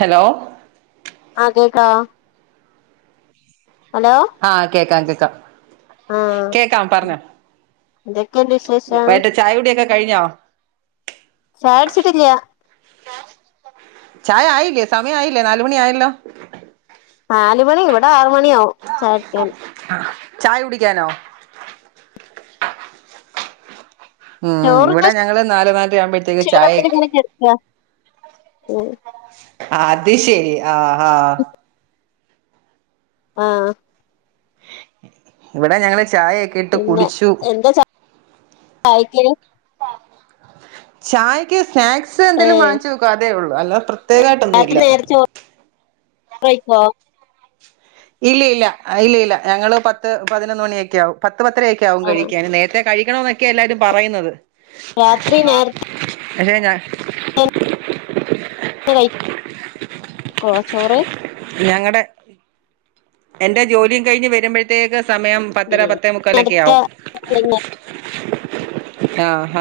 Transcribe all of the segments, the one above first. Hello ആഹ് കേക്കാ hello ആഹ് കേക്കാം കേക്കാം ആഹ് കേക്കാം പറഞ്ഞോ എന്തെക്കെണ്ട് വിശേഷം? ചായകുടിയൊക്കെ കഴിഞ്ഞോ? ചായാടിച്ചിട്ടില്ല ചായ ആയില്ലേ സമയം ആയില്ലേ നാലുമണി ആയല്ലോ നാല് മണി ഇവിടെ ആറ് മണിയവും ചയാകുടിക്കൻ ആഹ് ചായ കുടിക്കാനോ? ഉഹ് ചോറിന്റെ ഇവിടെ ഞങ്ങള് നാല് നാലര ആവുമ്പഴത്തേക്ക് ചായ ക്ഷീണത്തിൽ ഇങ്ങനെ കെടക്കാ ഉം അത് ശരി ആഹ് ആഹ് ആഹ് ഇവിടെ ഞങ്ങള് ചായ പിന്ന എന്താ ച ആയക്ക്‌ ചായ്ക്ക് സ്നാക്സ് എന്തേലും ഏഹ് വാങ്ങിച്ച് വെക്കും അതേ ഉള്ളൂ അല്ല രാത്രി പ്രത്യേകമായിട്ടൊന്നുല്ല നേരത്തെ ചോറ് [unintelligible] ഇല്ല, ഇല്ല, ഇല്ല ഇല്ല ഞങ്ങള് പത്ത് പതിനൊന്ന് മണിയൊക്കെ ആവും പത്ത് പത്തരയൊക്കെ ആവും ആഹ് കഴിക്കാന് നേരത്തെ കഴിക്കണം എന്നൊക്കെ എല്ലാരും പറയുന്നത് രാത്രി നേരത്തെ പക്ഷെ ഞാൻ [unintelligible] കഴി ക്കൊ ചോറ് ഞങ്ങടെ എന്റെ ജോലികഴിഞ്ഞ് വരുമ്പഴുത്തേക്ക് സമയം പത്തര പത്തേമുക്കാലൊക്കെ നേരത്തെ ആകും ആഹ് ഹ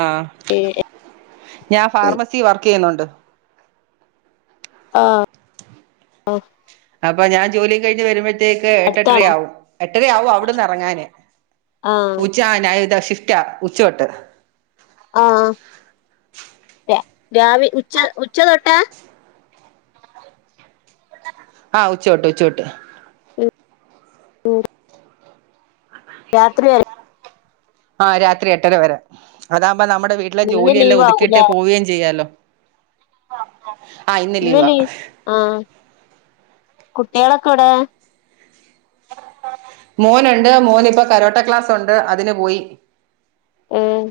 ഏഹ് ഞാൻ ഫാർമസി വർക്ക് ചെയ്യുന്നുണ്ട് ആഹ് അഹ് അപ്പഞാൻ ജോലി കഴിഞ്ഞ് വരുമ്പഴുതേ ത്തേക്ക് അടുത്താണോ എട്ടെട്ടരയാവും എട്ടരയാവും അവിടുന്ന് ഇറങ്ങാനെ ആഹ് ഉച്ച [unintelligible] ഷിഫ്റ്റ്‌ റ്റ ഉച്ചതൊട്ട് ആഹ് ര രാവി ഉച്ച ഉച്ച തൊട്ട ആഹ് ഉച്ചൊട്ട് ഉച്ചോട്ട് രാത്രിവരെ ആഹ് രാത്രി എട്ടര വരെ അതാവമ്പോ നമ്മുടെ വീട്ടി ഇന്ന് ജോലിയെല്ലാം ലീവ് ഒതുക്കിട്ട് ആവൂലേ പോകുവേ ചെയ്യാലോ ആഹ് ഇന്ന് ലീവാ ആഹ് കുട്ടികളൊക്കെ എവിടെ മോനുണ്ട് മോന് ഇപ്പോ കരോട്ട ക്ലാസ് ഉണ്ട് അതിന് പോയി ഏയ്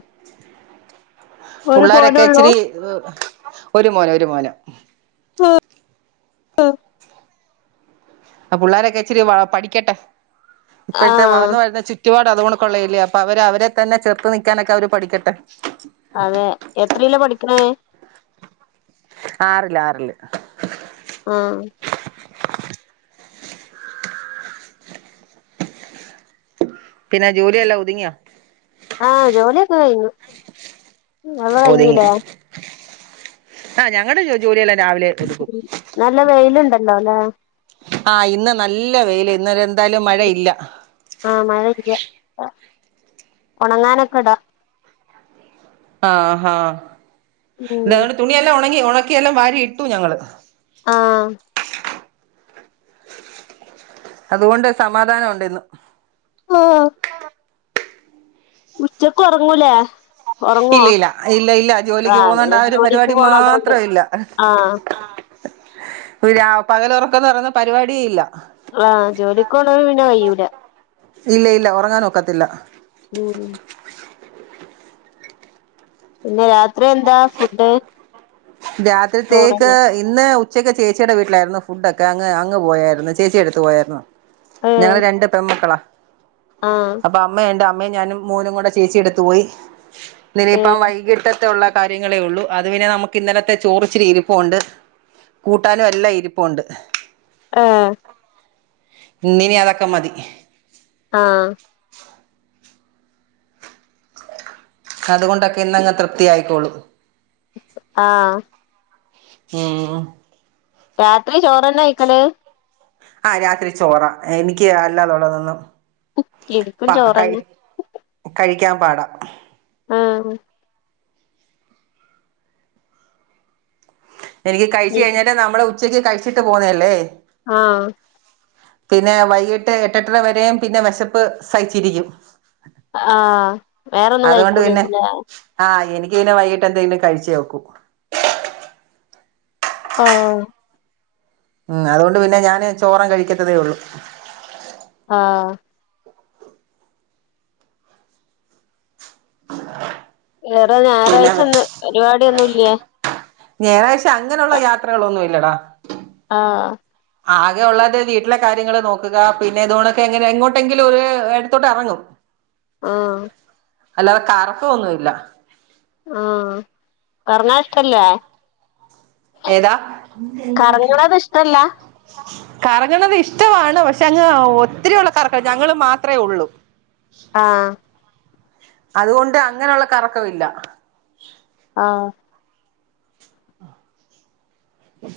പുള്ളേരൊക്കെ മോനൊള്ളൂ ഇച്ചിരി ഒരു മോന് ഒരു മോന് ആ ആ ആഹ് പിള്ളോരൊക്കെ ഇച്ചിരി പഠിക്കട്ടെ ഇപ്പഴത്തെ ആഹ് വളർന്നു വരുന്ന ചുറ്റ് ചുറ്റുപാട് അതുകൊണക്കൊള്ളയല്ലേ അപ്പൊ അവര് അവരെ തന്നെ ചെറുത്തു നിക്കാനൊക്കെ അവര് പഠിക്കട്ടെ അതെ എത്രയില പഠിക്കണേ ആറില് ആറില് ആഹ് പിന്നെ ജോലിയെല്ലാം ഒതുങ്ങിയോ ആഹ് ജോലിയൊക്കെ കഴിഞ്ഞു ഇങ്ങളത് ഒതുങ്ങി കഴിഞ്ഞില്ലേ ആഹ് ഞങ്ങളുടെ ജോലിയെല്ലാം രാവിലെ എടുക്കും നല്ല വെയിലുണ്ടല്ലോ അല്ലേ ആഹ് ഇന്ന് നല്ല വെയില് ഇന്ന് എന്തായാലും മഴയില്ല ആഹ് മഴയില്ല ഉണങ്ങാനൊക്കെ ഇടാ ആഹ് ആ ഇന്ന് ഉം അതൊണ്ട് തുണിയെല്ലാം ഉണങ്ങി ഉണക്കിയെല്ലാം വാരി ഇട്ടു ഞങ്ങള് ആഹ് അതുകൊണ്ട് സമാധാനം ഉണ്ട് ഇന്ന് ഓ ഉച്ചക്ക് ഉറങ്ങൂലേ ഉറങ്ങോ ഇല്ല ഇല്ല ഇല്ല ഇല്ല ജോലിക്ക് ആഹ് പോന്നോണ്ട് ഇങ്ങള് ആ ഒരു ജോലിക്ക് പരിപാടി പോണതോണ്ട് മാത്രം ഇല്ല ആഹ് പകല് ഉറക്കംന്ന് പറയുന്ന പരിപാടിയെ ഇല്ല ആഹ് ജോലിക്ക്‌ പോന്നോണ്ട് പിന്നെ കഴിയൂല ഇല്ല ഇല്ല ഉറങ്ങാനൊക്കത്തില്ല ഉമ് പിന്നെ രാത്രി എന്താ ഫുഡ് രാത്രിത്തേക്ക് ചോറന്നെ ഇന്ന് ഉച്ചയ്ക്ക് ചേച്ചിയുടെ വീട്ടിലായിരുന്നു ഫുഡ് ഒക്കെ അങ്ങ് അങ്ങ് പോയായിരുന്നു ചേച്ചിഏടുത്തു പോയായിരുന്നു ഏഹ് ഞങ്ങള് രണ്ട് പെൺമക്കളാ ആഹ് അപ്പം അമ്മ ഉണ്ട് അമ്മയും ഞാനും മോനും കൂടെ ചേച്ചിഏടുത്തു പോയി ഇനിയിപ്പം ഏഹ് വൈകിട്ടത്തെ ഉള്ള കാര്യങ്ങളേ ഉള്ളു അത് പിന്നെ നമുക്ക് ഇന്നലത്തെ ചോറിച്ചിരി ഇരിപ്പുണ്ട് കൂട്ടാനും എല്ലാം ഇരിപ്പുണ്ട് ആഹ് ഇന്നിനി അതൊക്കെ മതി ആഹ് അതുകൊണ്ടൊക്കെ ഇന്നങ്ങ് തൃപ്തി ആയിക്കോളും ആഹ് [unintelligible] രാത്രി ചോറ്ന്നെ കഴിക്കല് ആ രാത്രി ചോറ എനിക്ക് അല്ലാതെ ഉള്ളതൊന്നും എനിക്കും പ കഴി ചോറന്നെ കഴിക്കാൻ പാടാ ആഹ് എനിക്ക് കഴിച്ച് കഴിഞ്ഞട്ടേ നമ്മളെ ഉച്ചക്ക് കഴിച്ചിട്ട് പോന്നല്ലേ ആഹ പിന്നെ വൈകിട്ട് എട്ട് എട്ടരവരെയും പിന്നെ വിശപ്പ് സഹിച്ചിരിക്കും ആഹ് വേറൊന്നും അതുകൊണ്ട് പിന്നെ കഴിക്കൂലയിക്കൂല ആഹ് എനിക്കിങ്ങനെ വൈകിട്ട് എന്തെങ്കിലും കഴിച്ചേ ഒക്കു ആഹ് ഉം അതുകൊണ്ട് പിന്നെ ഞാന് ചോറങ്ങ് കഴിക്കത്തതേ ഉള്ളൂ ആഹ് [inaudible] വേറെ ഞായറാഴ്ച ന്ന് പരിപാടൊന്നും ഇല്ല്യേ ഞ്ഞെറാഴ്ച അങ്ങനുള്ള യാത്രകളൊന്നും ഇല്ലടാ ആഹ് ആകെ ഉള്ളത് വീട്ടിലെ കാര്യങ്ങള് നോക്കുക പിന്നെ ഇതുകൊണൊക്കെ എങ്ങനെ എങ്ങോട്ടെങ്കിലും ഒരു എടുത്തോട്ട് എറങ്ങും [unintelligible] ആഹ് അല്ലാതെ കറക്ക ഒന്നുല്ല ആഹ കർങ്ങാഷ്ടല്ലേ ഏതാ [inaudible] കറങ്ങണത് ഇഷ്ടല്ല കറങ്ങണത് ഇഷ്ടമാണ് പക്ഷെ അങ്ങ് ഒത്തിരിയള്ള കറക്കം ഞങ്ങള് മാത്രമേ ഉള്ളൂ [unintelligible] ആഹ് അതുകൊണ്ട് അങ്ങനുള്ള കറക്കവില്ല ആഹ്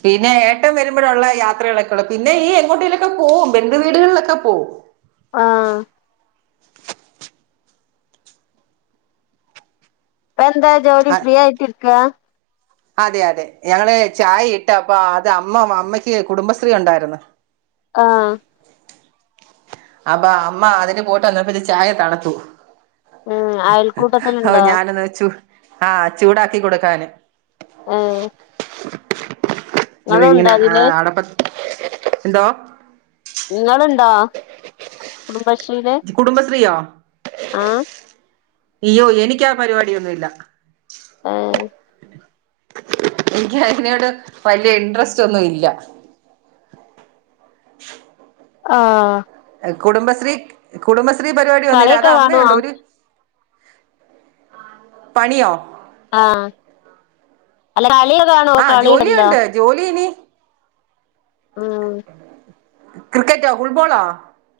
പിന്നെ ഏട്ടം വരുമ്പോഴുള്ള യാത്രകളൊക്കെ ഉള്ളൂ പിന്നെ ഈ എങ്ങോട്ടെയിലൊക്കെ പോവും ബന്ധുവീടുകളിലൊക്കെ പോവും ആഹ് പ്പൊന്താ ജോലി അ ഫ്രീ ആയിട്ടിര്ക്ക അതെ അതെ ഞങ്ങള് ചായ ഇട്ട പ്പ അത് അമ്മ അമ്മയ്ക്ക് കുടുംബശ്രീ ഉണ്ടായിരുന്നു ആഹ് അപ്പൊ അമ്മ അതിന് പോട്ട വന്നപ്പത്തൻ ചായ തണുത്തുപോകും ഉം [unintelligible] അയൽക്കൂട്ടത്തിലുണ്ടോ ഞാനന്ന് വെച്ചു ആഹ് ചൂടാക്കി കൊടുക്കാന് ഏഹ് നി ഇങ്ങളുണ്ടോ ഇങ്ങനെ അതില് അടപ്പ ന്തോ ഇങ്ങളുണ്ടോ കുടുംബശ്രീല് കുടുംബശ്രീയൊ ആഹ് ഇയ്യോ എനക്കാ പരിപാടിയൊന്നുല്ല ഏഹ് എനിക്ക് അതിനോട് വലിയ ഇൻട്രസ്റ്റ് ഒന്നും ഇല്ല [inaudible] ആഹ കുടുംബശ്രീ കുടുംബശ്രീ പരിപാടി ഒന്നില്ല അത് കളിയൊക്കെ കാണുവോ അമ്മയുണ്ടോ രി പണിയോ ആഹ് അല്ല [unintelligible] കാണും ആഹ് ജോലിയുണ്ട് ജോലിയിനി ഉം ക്രിക്കെറ്റൊ ഫുട്ബോളോ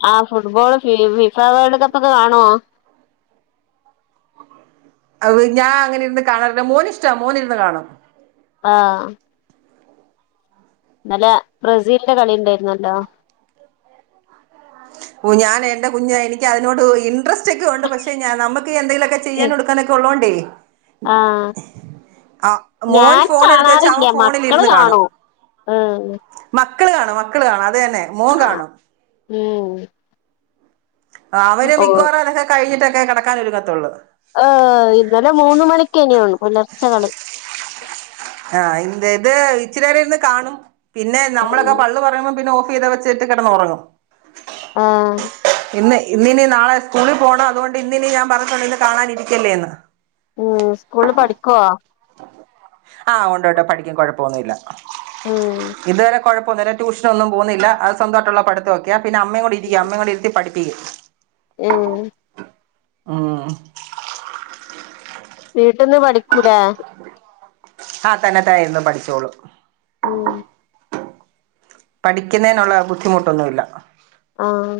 ആഹ് ഫുട്ബോൾ ഫി ഫിഫ വേൾഡ് കപ്പൊക്കെ കാണുവോ അവ് ഞാൻ അങ്ങനെ ഇര്ന്ന് കാണാറില്ല മോന് ഇഷ്ടാ മോൻ ഇരുന്ന് കാണും ആഹ് ഇന്നലെ ബ്രസീൽന്റെ കളി ണ്ടായിര്ന്നല്ലോ ഓ ഞാൻ എന്റെ കുഞ്ഞെ എനിക്ക് അതിനോട് ഇൻട്രസ് റ്റൊക്കെ ഉണ്ട് പക്ഷെ ഞാ നമുക്ക് എന്തെങ്കിലുമൊക്കെ ചെയ്യാനും എടുക്കാനൊക്കെ ഉള്ളോണ്ടേ ആഹ് ആ മോൻ ഞാൻ ഫോൺ എടുത്ത് വെച്ച അവൻ കാണാറില്യ മക്കള് ഫോണിലിരുന്ന് കാണും കാണു ഉം മക്കള് കാണും മക്കള് കാണും അത് തന്നെ മോൻ കാണും ഉം അവര് ഓ മിക്കവാറും അതൊക്കെ കഴിഞ്ഞിട്ടൊക്കെ കെടക്കാനൊരുങ്ങത്തുള്ളു ഏഹ് ഇന്നലെ മൂന്നു മണിക്കന്നെയാണു പുലർച്ചെ കളി ആഹ് ഇൻ്റെത് ഇച്ചിരേരിന്ന് കാണും പിന്നെ നമ്മളൊക്കെ പ ള്ളു പറയുമ്പ പിന്നെ ഓഫ് ചെയ്ത് വെച്ചിട്ട് കിടന്ന് ഉറങ്ങും ആഹ് ഇന്ന് ഇന്നിനി നാളെ സ്കൂളി പോണം അതുകൊണ്ട് ഇന്നിനി ഞാൻ പറഞ്ഞിട്ടൊണ്ട് ഇന്നിനി കാണാൻ ഇരിക്കല്ലേന്ന് ഉം സ്കൂളില് പഠിക്കുവൊ ആഹ് ഒണ്ടൊണ്ട് പഠിക്കും കൊഴപ്പൊന്നൂല്ല ഉം ഇതുവരെ കൊഴപ്പൊന്നൂല്ല ട്യൂഷനൊന്നും പോന്നില്ല അത് സ്വന്തമായിട്ടുള്ള പഠിത്തവൊക്കെയാ പിന്ന അമ്മയും കൂടെ ഇരിക്കും അമ്മയും കൂടെ ഇരുത്തി പഠിപ്പിക്കും ഉം ഉം വീട്ടിന്ന് പഠിക്കൂലേ ആഹ് തന്നെത്തായിരുന്നു പഠിച്ചോളും ഉം പഠിക്കുന്നേനുള്ള ബുദ്ധിമുട്ടൊന്നുല്ല ആഹ്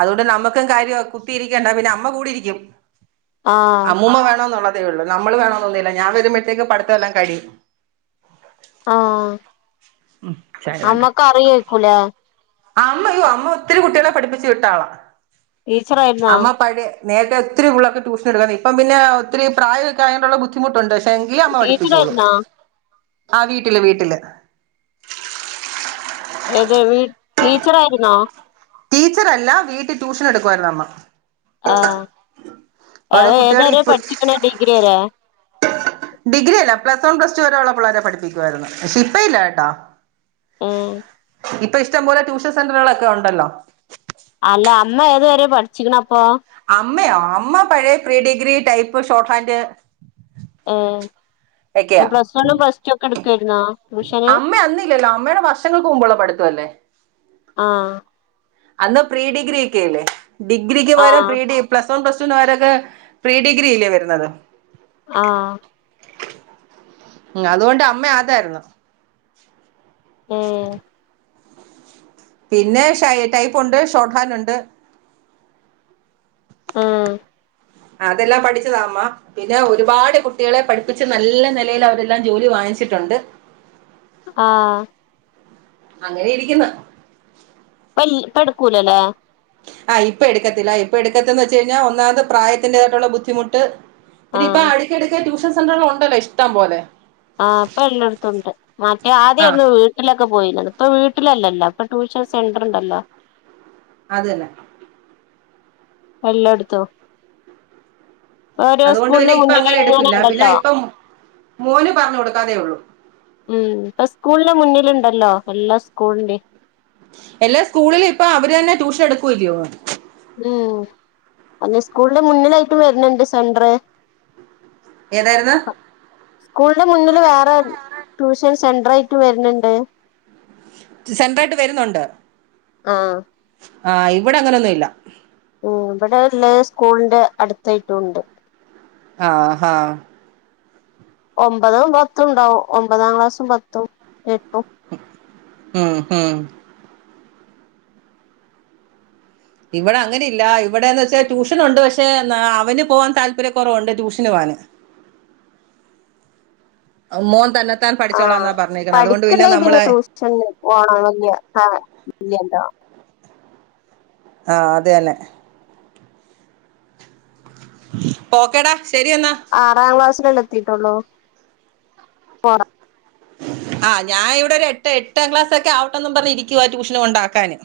അതുകൊണ്ട് നമ്മുക്കും കാര്യവാ കുത്തിയിരിക്കണ്ട പിന്നെ അമ്മ കൂടിരിക്കും ആഹ് അമ്മൂമ്മ വേണോന്നുള്ളതേ ഉള്ള് നമ്മള് വേണോന്നൊന്നൂല്ല ഞാൻ വരുമ്പോഴത്തേക്ക് പഠിത്തെല്ലാം കഴിയും ആഹ് ഉം അമ്മക്കറിയായ്ക്കൂലെ അമ്മ യ്യോ അമ്മ ഒത്തിരി കുട്ടികളെ പഠിപ്പിച്ചു വിട്ടാളാ ടീച്ചറായിരുന്നോ അമ്മ പഴേ നേരത്തെ ഒത്തിരി പുള്ളാർക്ക് ട്യൂഷനെടുത്തതാണ് ഇപ്പം പിന്നെ ഒത്തിരി പ്രായോക്കെ ആയോണ്ടുള്ള ബുദ്ധിമുട്ടൊണ്ട് എങ്കിലും അമ്മ പഠിപ്പിച്ചോളും ടീച്ചറായിരുന്നോ ആ വീട്ടില് വീട്ടില് ഏത് വീ ടീച്ചർ ആയിരുന്നോ ടീച്ചറല്ല വീട്ടി ട്യൂഷൻ എടുക്കുവാരുന്നമ്മ ആഹ് അവ ഓരോ കുട്ടികളെ ഏതുവരെ ഇപ്പ പഠിച്ചിക്കണ് ഡിഗ്രി വരെ ഡിഗ്രി അല്ല പ്ലസ് വൺ പ്ലസ് ടു വരെ ഉള്ള പിള്ളാരെ പഠിപ്പിക്കുവാരുന്നു പക്ഷെ ഇപ്പ ഇല്ല കേട്ടോ ഉം ഇപ്പം ഇഷ്ടം പോലെ ടൂഷൻ സെൻ്ററുകളൊക്കെ ഉണ്ടല്ലോ അല്ല അമ്മ ഏതുവരെ പഠിച്ചിക്കിണപ്പൊ അമ്മയോ അമ്മ പഴയ pre degree type shorthand ഉം എക്കെയ എടുക്കായിരുന്നോ ട്യൂഷന് അമ്മ അന്നില്ലല്ലോ അമ്മയുടെ വർ ഷങ്ങൾക്ക് മുമ്പോള്ള പഠിത്തം അല്ലേ ആഹ് അന്ന് പ്രീ ഡിഗ്രി ഒക്കെ അല്ലേ ഡിഗ്രിക്ക് പകരം ആഹ് പ്രീ ഡി പ്ലസ് വൺ പ്ലസ് ടുന് പകരൊക്കെ പ്രീ ഡിഗ്രി ഇല്ലേ വരുന്നത് ആഹ് ഉം അതുകൊണ്ട് അമ്മ അതായിരുന്നു ഉം പിന്നെ ഷൈ ടൈപ്പുണ്ട് ഷോർട്ട് ഹാൻഡ് ഉണ്ട് ഉം അതെല്ലാം പഠിച്ചതാ അമ്മ പിന്നെ ഒരുപാട് കുട്ടികളെ പഠിപ്പിച്ച് നല്ല നിലയിൽ അവരെല്ലാം ജോലി വാങ്ങിച്ചിട്ടുണ്ട് ആഹ് അങ്ങനെ ഇരിക്കുന്ന് പ്പൊ ഇട്ക്കൂലല്ല ആഹ് ഇപ്പോ എക്കത്തില്ല ഇപ്പൊ എടുക്കത്തന്ന് വെച്ച് കഴിഞ്ഞാൽ ഒന്നാമത് പ്രായത്തിന്റതായിട്ടുള്ള ബുദ്ധിമുട്ട് പിന്നെ ഇപ്പൊ ആഹ് അടുക്കടക്ക് ട്യൂഷൻ സെന്ററുകൾ ഉണ്ടല്ലോ ഇഷ്ടം പോലെ ആ അപ്പൊ എല്ലടത്തുംണ്ട് മറ്റേ ആ ആദ്യരുന്നു വീ വീട്ടിലൊക്കെ പോയിരുന്നത് ഇപ്പ വീട്ടിലല്ലോ ഇപ്പ ട്യൂഷൻ സെന്റർ ഉണ്ടല്ലോ അതന്നെ എല്ലാടത്തും അതുകൊണ്ട് സ്കൂളിന് പിന്നെ ഇപ്പ മുന്നില് അങ്ങനെ ഇങ്ങനെ എടുക്കില്ല പിന്നെ ഉണ്ടല്ലോ ഇപ്പൊ മോന് പറഞ്ഞു കൊടുക്കാതെ ഉള്ളൂ ഉം ഇപ്പ സ്കൂളിന് മുന്നിലുണ്ടല്ലോ എല്ലാ സ്കൂളിന്റെയും എല്ലാ സ്കൂളിലും ഇപ്പൊ അവര് തന്നെ ട്യൂഷൻ എടുക്കുവല്ലയോ ഉം അതെ സ്കൂളിന്റെ മുന്നിലായിട്ടും വരുന്നുണ്ട് സെൻ്ററ് ഏതായിരുന്ന് സ്കൂളിന്റെ മുന്നില് വേറെ ട്യൂഷൻ സെന്ററായിട്ട് വരുന്നുണ്ട് സെൻറായിട്ട് വരുന്നുണ്ട് ആഹ് ആഹ് ഇവിടെ അങ്ങനൊന്നും ഇല്ല ഓ ഇവിടെ ഉള്ള സ്കൂളിന്റെ അടുത്തായിട്ട് ഉണ്ട് ആഹ് ആഹ് ഒമ്പതും പത്തും ഉണ്ടാവും ഒമ്പതാം ക്ലാസും പത്തും എട്ടും ഉം ഹം ഇവിടെ അങ്ങനെ ഇല്ല ഇവിടെന്ന് വെച്ചാൽ ട്യൂഷനുണ്ട് പക്ഷെ അവന് പോവാൻ താല്പര്യം കുറവുണ്ട് ട്യൂഷന് പോകാന് മോൻ തന്ന ത്താൻ പഠിച്ചോളാ എന്നാ പറഞ്ഞേക്കുന്നത് അതുകൊണ്ട് പിന്നെ നമ്മള് ചെന്ന പോഓണം വല്യ കാണാൻ ഇല്ലല്ലോ ആഹ് അത് തന്നെ ഓക്കേടാ ശരിയെന്നാ ആറാം ക്ലാസ്സിലല്ലേ എത്തിട്ടുള്ളോ പോ ആഹ് ഞാൻ ഇവിടെ ഒരു എട്ട് എട്ടാം ക്ലാസ്സ ഒക്കെ ആവട്ടന്നും പറഞ്ഞ് ഇരിക്കുവാ ട്യൂഷന് കൊണ്ടാക്കാന്